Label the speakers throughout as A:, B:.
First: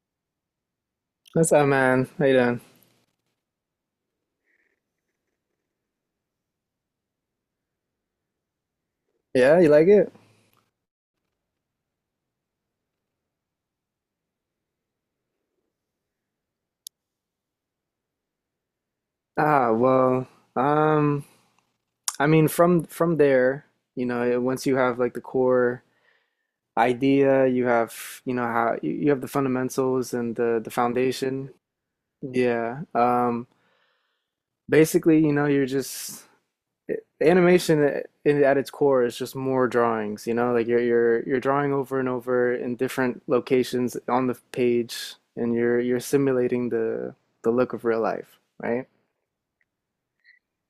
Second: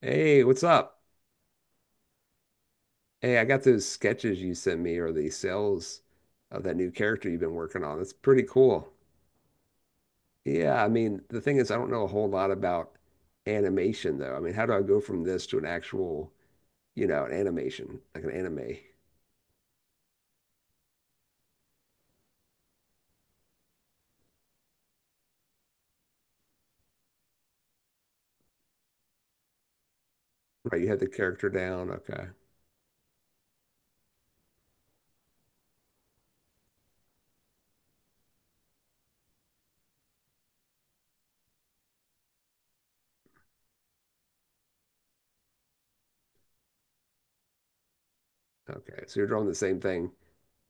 A: Hey, what's up?
B: What's up, man? How you doing?
A: Hey, I got those sketches you sent me or the sales of that new character you've been working on. That's pretty cool.
B: Yeah, you like it?
A: Yeah, I mean, the thing is, I don't know a whole lot about animation though. I mean, how do I go from this to an actual, an animation, like an anime?
B: Ah, well, um, I mean, from there, you know, once you have like the core idea, you have, you know, how you have the fundamentals and the
A: Right, you have the character
B: foundation.
A: down. Okay.
B: Yeah. Basically, you know, animation at its core is just more drawings, you know, like you're drawing over and over in different locations on the page, and you're simulating the look of real life, right?
A: Okay. So you're drawing the same thing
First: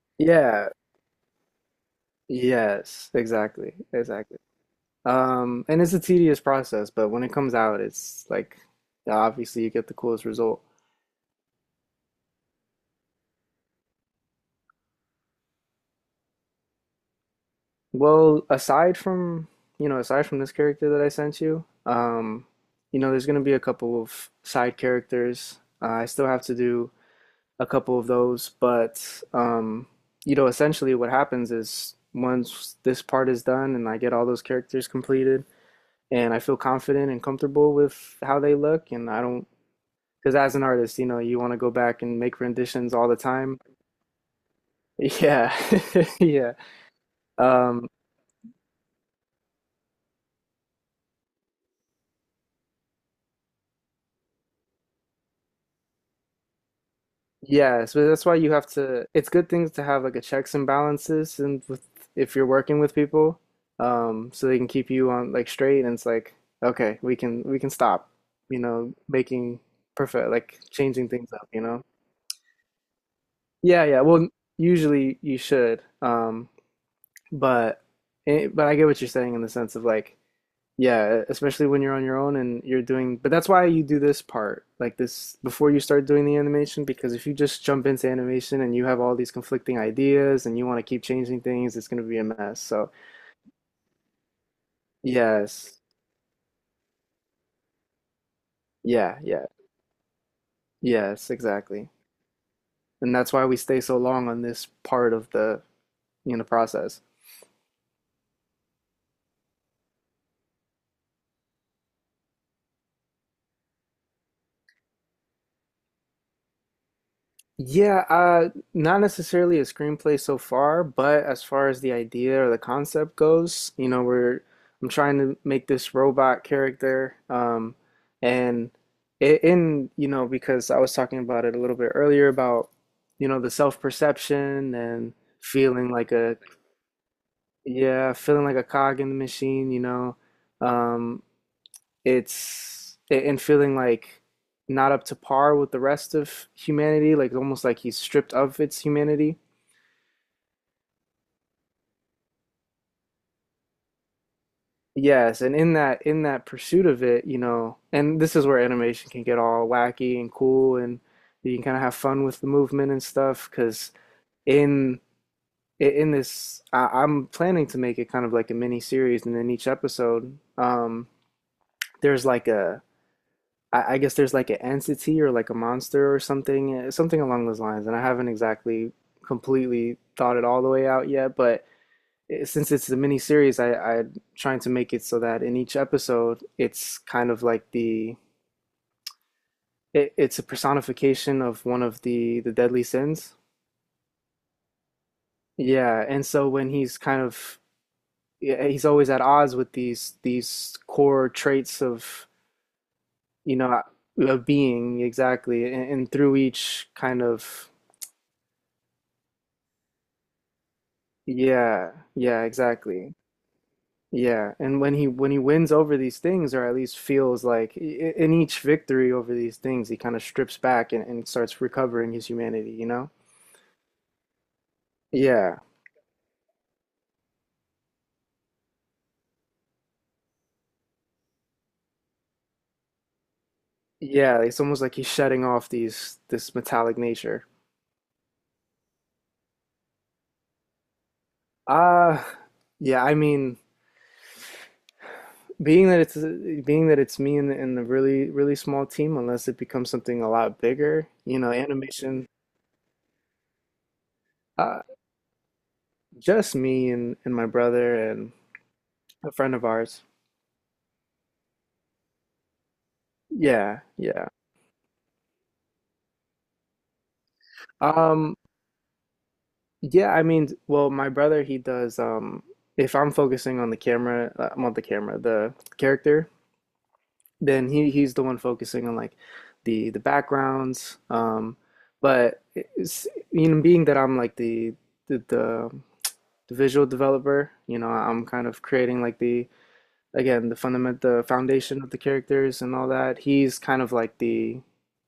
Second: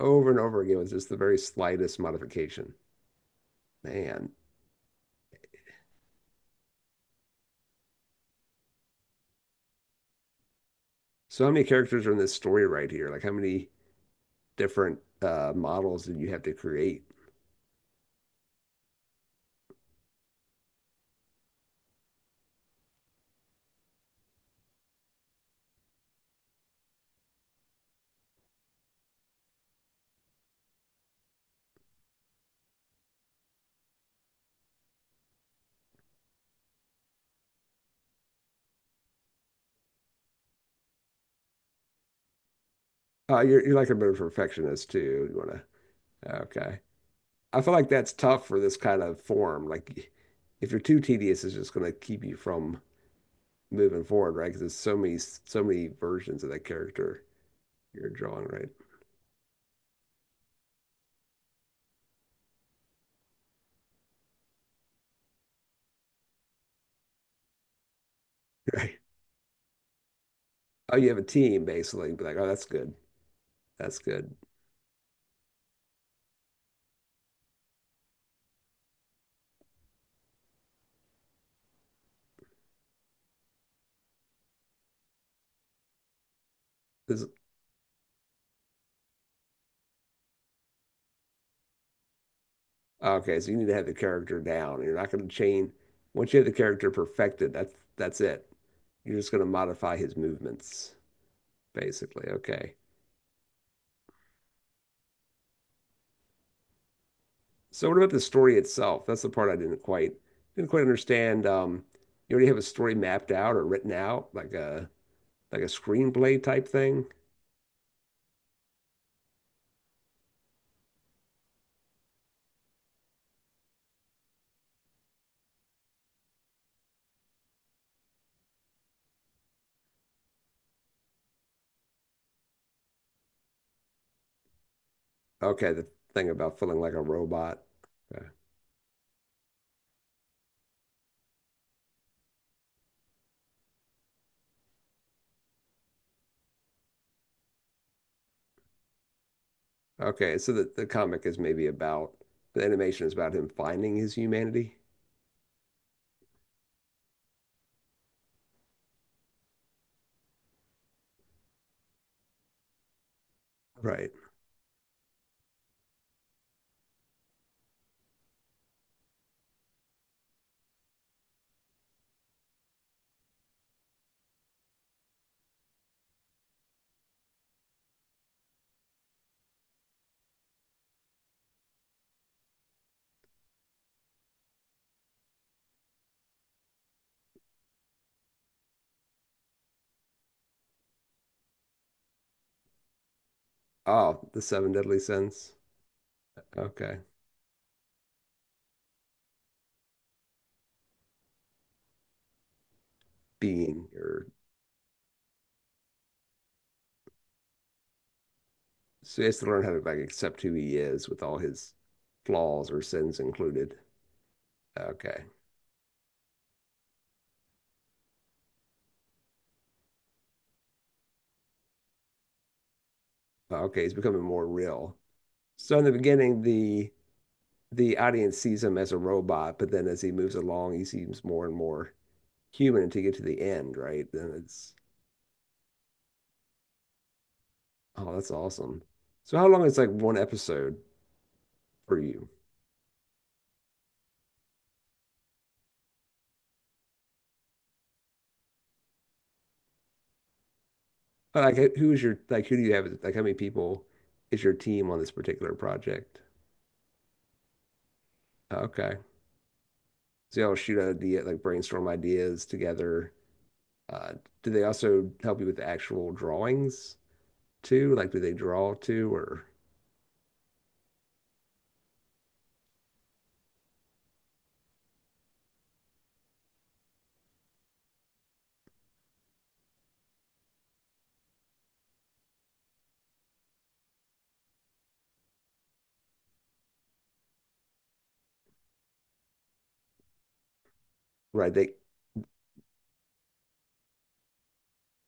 A: over and over
B: Yeah.
A: again with just the very slightest modification.
B: Yes, exactly,
A: Man.
B: exactly. And it's a tedious process, but when it comes out, it's like obviously you get the coolest result.
A: So how many characters are in this story right here? Like how many different models did you have to create?
B: Well, aside from this character that I sent you, you know, there's gonna be a couple of side characters. I still have to do a couple of those, but um, you know, essentially what happens is once this part is done and I get all those characters completed, and I feel confident and comfortable with how they look, and I don't because as an artist, you know, you want to go back and make renditions all the
A: Oh,
B: time.
A: you're like a bit of a perfectionist too. You
B: Yeah.
A: wanna
B: Yeah.
A: Okay. I feel
B: Um,
A: like that's tough for this kind of form. Like if you're too tedious, it's just gonna keep you from moving forward, right? Because there's so many versions of that character
B: yeah, so
A: you're
B: that's why
A: drawing,
B: you have
A: right?
B: to it's good things to have like a checks and balances, and with if you're working with people, so they can keep you on like straight and it's like, okay, we can stop, you know,
A: Right.
B: making perfect like
A: Oh, you
B: changing
A: have a
B: things up, you
A: team
B: know?
A: basically. Be like, oh, that's good.
B: Yeah,
A: That's
B: yeah. Well,
A: good.
B: usually you should. But but I get what you're saying in the sense of like yeah, especially when you're on your own and you're doing, but that's why you do this part, like this, before you start doing the animation, because
A: This
B: if you just jump into animation and you have all these conflicting ideas and you want to keep changing things, it's going to be a mess. So,
A: Okay. So you need to have the character down. You're not gonna change.
B: yes,
A: Once you have the character perfected, that's it. You're
B: yeah,
A: just gonna
B: yeah,
A: modify his movements,
B: yes, exactly.
A: basically. Okay.
B: And that's why we stay so long on this part of the, you know, process.
A: So what about the story itself? That's the part I didn't quite understand. You already have a story mapped out or written out, like a screenplay type thing.
B: Yeah, not necessarily a screenplay so far, but as far as the idea or the concept goes, you know, we're I'm trying to make this robot character, and it, in you know because I was talking about it a little bit earlier about you know the self-perception and
A: Okay, the
B: feeling like
A: thing
B: a
A: about feeling like a robot.
B: yeah
A: Okay,
B: feeling like a cog in the machine, you know, um, it's and feeling like not up to par with the rest of humanity, like almost like he's stripped of its humanity.
A: okay. So the comic is maybe about the animation is about him finding his humanity.
B: Yes, and in that pursuit of it, you know, and this is where animation can get all wacky and cool and you can kind of have fun with the movement and stuff because
A: Right.
B: in in this I'm planning to make it kind of like a mini series, and then each episode there's like a I guess there's like an entity or like a monster or something, something along those lines. And I haven't exactly completely thought it all the way out yet, but since it's a mini series, I'm trying to make it so that in each episode, it's kind of like it's a personification of one of the deadly sins.
A: Oh, the seven deadly sins.
B: Yeah, and so when he's
A: Okay.
B: kind of yeah, he's always at odds with these core traits of you know
A: Being or
B: a being exactly, and through each kind of
A: So he has to learn how to like accept who he is with all his
B: yeah, yeah,
A: flaws or
B: exactly.
A: sins included.
B: Yeah, and when he
A: Okay.
B: when he wins over these things, or at least feels like in each victory over these things, he kind of strips back, and starts recovering his humanity, you know?
A: Okay, he's becoming more real.
B: Yeah,
A: So in the beginning, the audience sees him as a robot, but then as he moves along, he seems more and more human to get to the end, right? Then
B: yeah, it's
A: it's
B: almost like he's shedding off these this metallic nature.
A: Oh, that's awesome. So how long is like one episode for
B: Uh,
A: you?
B: yeah, I mean, being that it's being that it's me and a really really small team, unless it becomes something a lot bigger, you know, animation,
A: Like who do you have Like how many people is your
B: uh,
A: team on this particular project?
B: just me and my brother and
A: Okay.
B: a friend of ours.
A: So y'all shoot out idea, like, brainstorm ideas together.
B: Yeah,
A: Uh,
B: yeah.
A: do they also help you with the actual drawings too? Like do they
B: Um,
A: draw too, or
B: yeah, I mean, well, my brother, he does, if I'm focusing on the camera, I'm on the camera, the character, then he's the one focusing on like the backgrounds. But it's, you know, being that I'm like the, the the visual developer, you know, I'm kind of creating like the
A: right they
B: foundation of the characters and all that. He's kind of like the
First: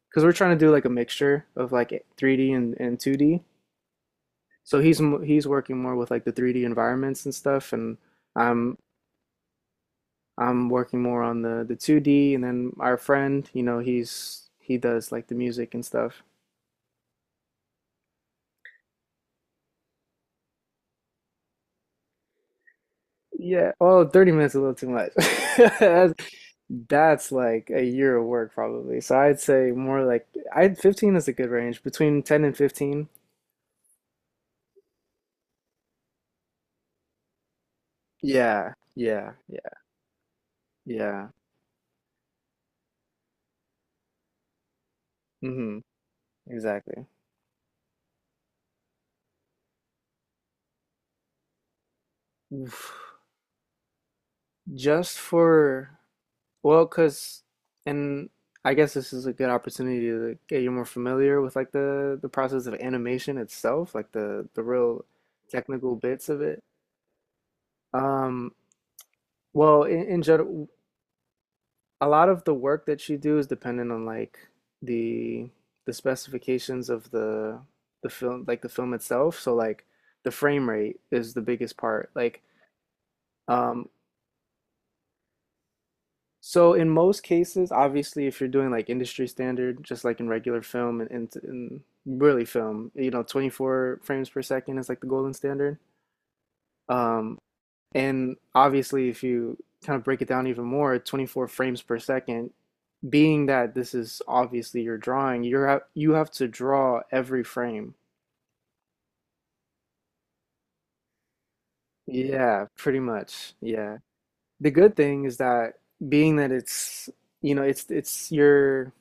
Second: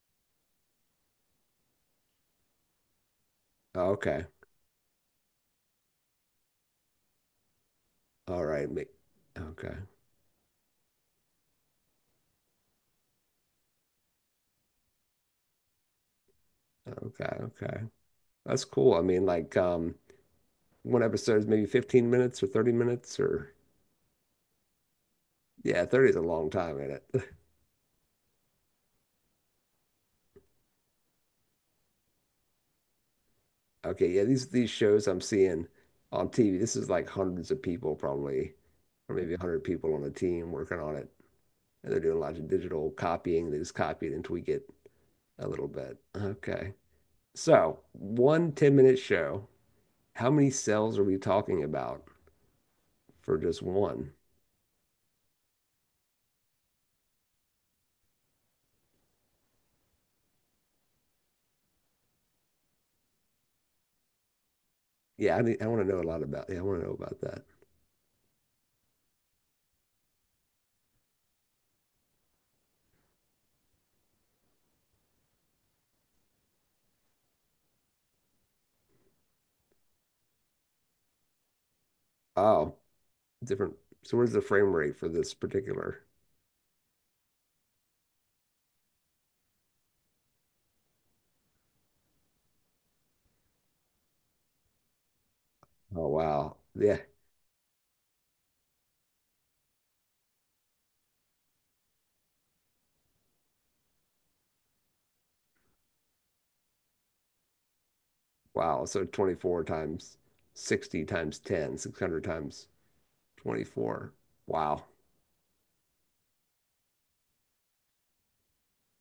B: because we're trying to do like a mixture of like 3D and 2D.
A: oh, okay.
B: So he's working more with like the 3D environments and stuff, and
A: All right,
B: I'm
A: okay,
B: I'm working more on the 2D, and then our friend, you know, he does like the music and stuff.
A: okay, okay. That's cool. I mean, like, one episode is maybe 15 minutes or 30 minutes or,
B: Yeah. Oh, 30 minutes is a little too much.
A: yeah, 30
B: That's,
A: is a long time in it.
B: that's like a year of work probably. So I'd say more like I 15 is a good range between 10 and 15.
A: Okay, yeah, these shows I'm seeing on TV, this is like hundreds of people probably,
B: Yeah.
A: or maybe
B: Yeah.
A: 100
B: Yeah.
A: people on a team working on it.
B: Yeah.
A: And they're doing lots of digital copying. They just copy it and tweak it a little
B: Hmm.
A: bit. Okay.
B: Exactly.
A: So, one 10-minute show, how many cells are we talking about
B: Oof.
A: for just one?
B: Just for Well, cause, and I guess this is a good opportunity to get you more familiar with like the process of animation itself, like the real
A: Yeah, I want to
B: technical
A: know a lot
B: bits of
A: about. Yeah, I
B: it.
A: want to know about that.
B: Um, well, in general, a lot of the work that you do is dependent on like the the specifications of the film, like the film itself. So like the frame rate is the biggest part. Like
A: Oh, different.
B: um,
A: So where's the frame rate for this particular?
B: so in most cases, obviously, if you're doing like industry standard, just like in regular film and really film, you know, 24 frames per second is like the golden standard.
A: Oh, wow. Yeah.
B: Um, and obviously, if you kind of break it down even more, 24 frames per second, being that this is obviously your drawing, you have to draw every frame.
A: Wow. So 24 times 60 times ten, 600
B: Yeah,
A: times
B: pretty much. Yeah.
A: 24.
B: The
A: Wow.
B: good thing is that being that it's, you know, it's your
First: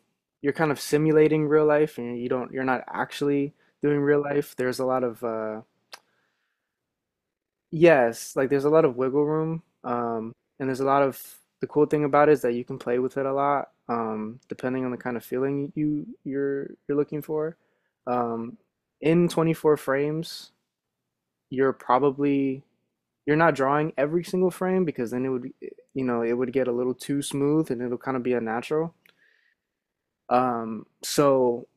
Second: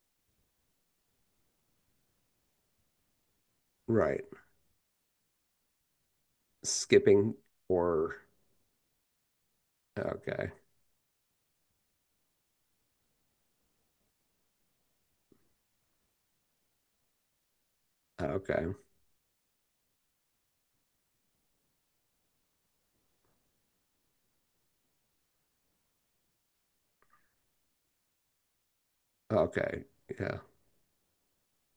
B: you're kind of simulating real life, and you're not actually doing real
A: Right.
B: life. There's a lot of
A: Skipping or.
B: yes, like there's a lot of wiggle room,
A: Okay.
B: and there's a lot of the cool thing about it is that you can play with it a lot, depending on the kind of feeling you're looking for, um
A: Okay.
B: in 24 frames you're probably you're not drawing every single frame because then it would get a little too smooth and it'll kind of be unnatural,
A: Okay. Yeah.
B: so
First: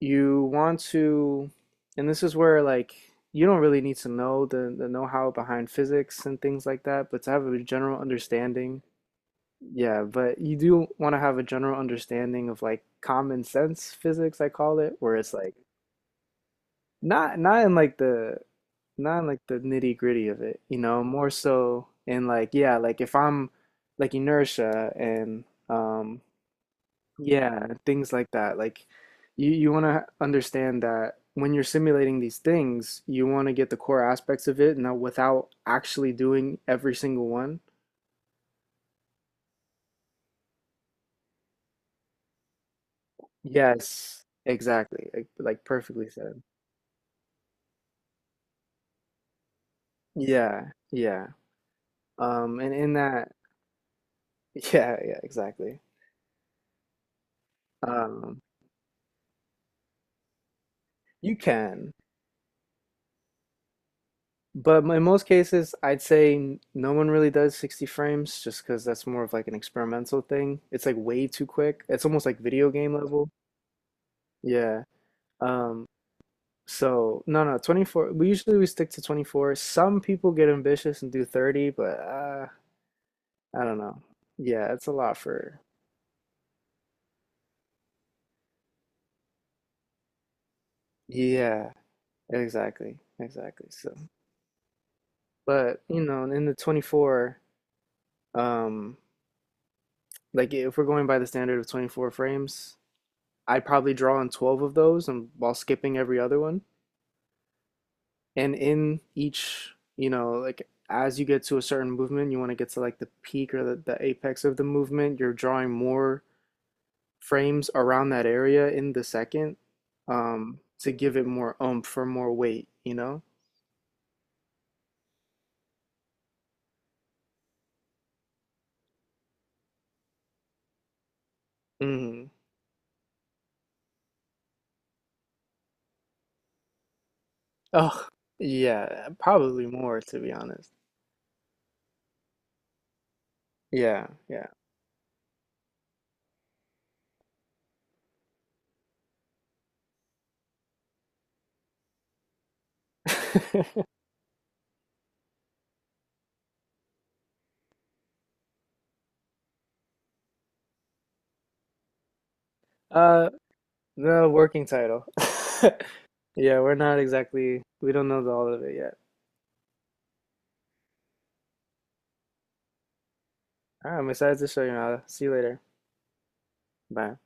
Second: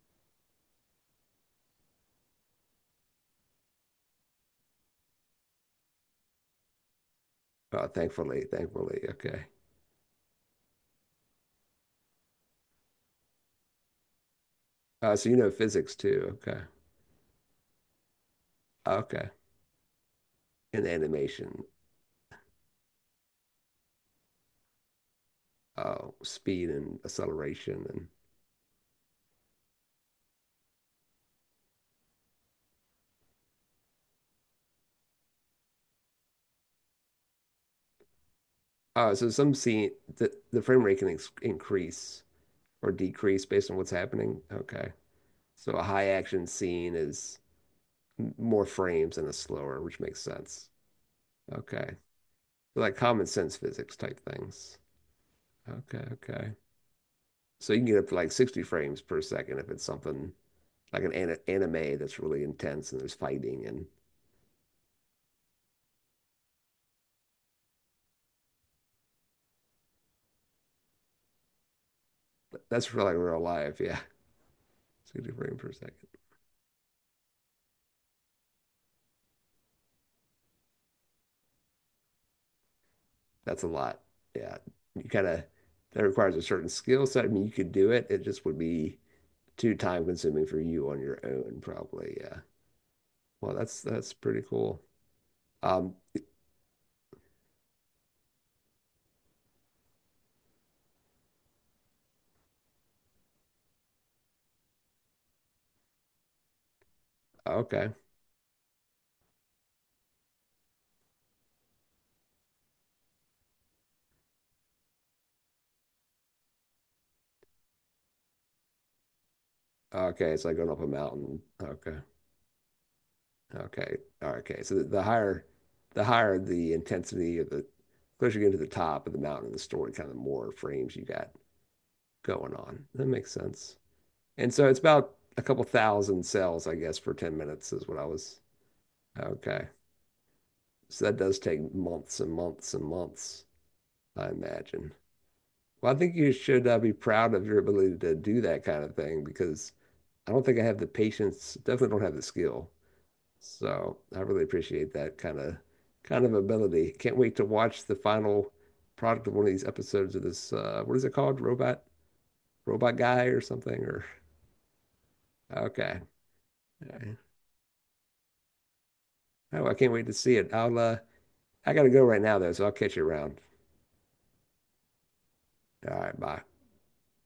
B: you want to and this is where like you don't really need to know the know-how behind physics and things like that but to have a
A: Oh,
B: general
A: thankfully,
B: understanding.
A: thankfully. Okay.
B: Yeah, but you do want to have a general understanding of like common sense physics I call it
A: Uh,
B: where
A: so
B: it's
A: you know
B: like
A: physics too. Okay.
B: not not in like the not in
A: Okay.
B: like the nitty gritty of it, you
A: And
B: know, more
A: animation.
B: so in like yeah, like if I'm like inertia and
A: Speed and
B: yeah, and
A: acceleration.
B: things like that. Like you want to understand that when you're simulating these things, you want to get the core aspects of it now without actually doing every single one.
A: So some scene the frame rate can ex increase or decrease based on what's
B: Yes,
A: happening. Okay.
B: exactly. Like
A: So a high
B: perfectly said.
A: action scene is more frames and a slower, which makes sense.
B: Yeah, yeah.
A: Okay.
B: And
A: So,
B: in
A: like, common
B: that,
A: sense physics type things.
B: yeah, yeah, exactly.
A: Okay, okay. So you can get up to like
B: Um,
A: 60 frames per second if it's something like an,
B: you
A: an
B: can.
A: anime that's really intense and there's fighting and
B: But in most cases, I'd say no one really does 60 frames just because that's more of like an experimental thing. It's like way too quick. It's almost like video
A: that's
B: game
A: for like
B: level.
A: real life, yeah.
B: Yeah.
A: 60 frames per
B: Um,
A: second.
B: so no, no, 24. We usually we stick to 24. Some people get ambitious and do 30, but
A: That's
B: I
A: a
B: don't
A: lot.
B: know.
A: Yeah.
B: Yeah, it's a
A: You
B: lot
A: kind of,
B: for.
A: that requires a certain skill set. I mean, you could do it. It just would be too time consuming for you on your own,
B: Yeah,
A: probably. Yeah.
B: exactly.
A: Well,
B: Exactly.
A: that's
B: So,
A: that's pretty cool.
B: but
A: Um,
B: you know, in the 24, um, like if we're going by the standard of 24 frames, I probably draw on 12 of those and while skipping every other one.
A: okay.
B: And in each, you know, like as you get to a certain movement, you want to get to like the peak or the apex of the movement, you're drawing more frames around that area in the second,
A: Okay, it's like going up a
B: to give it
A: mountain.
B: more oomph
A: Okay.
B: or more weight, you know?
A: Okay. All right, okay. So the higher the intensity of the closer you get to the top of the mountain the story, kind of more frames you got
B: Hmm.
A: going on. That makes sense. And so it's about a couple thousand cells, I guess, for 10 minutes is what I
B: Oh,
A: was.
B: yeah,
A: Okay.
B: probably more to be honest.
A: So that does take months and months and months,
B: Yeah,
A: I
B: yeah.
A: imagine. Well, I think you should be proud of your ability to do that kind of thing because I don't think I have the patience, definitely don't have the skill. So I really appreciate that kind of ability. Can't wait to watch the final product of one of these episodes of this what is it called? Robot Guy
B: Uh,
A: or something or
B: no, working title.
A: okay.
B: Yeah, we're
A: All
B: not
A: right.
B: exactly, we don't know all of it yet.
A: Oh, I can't wait to see it. I gotta go right now though, so I'll catch you around.
B: All right, I'm excited to show you, now. See you later.
A: All right, bye.
B: Bye.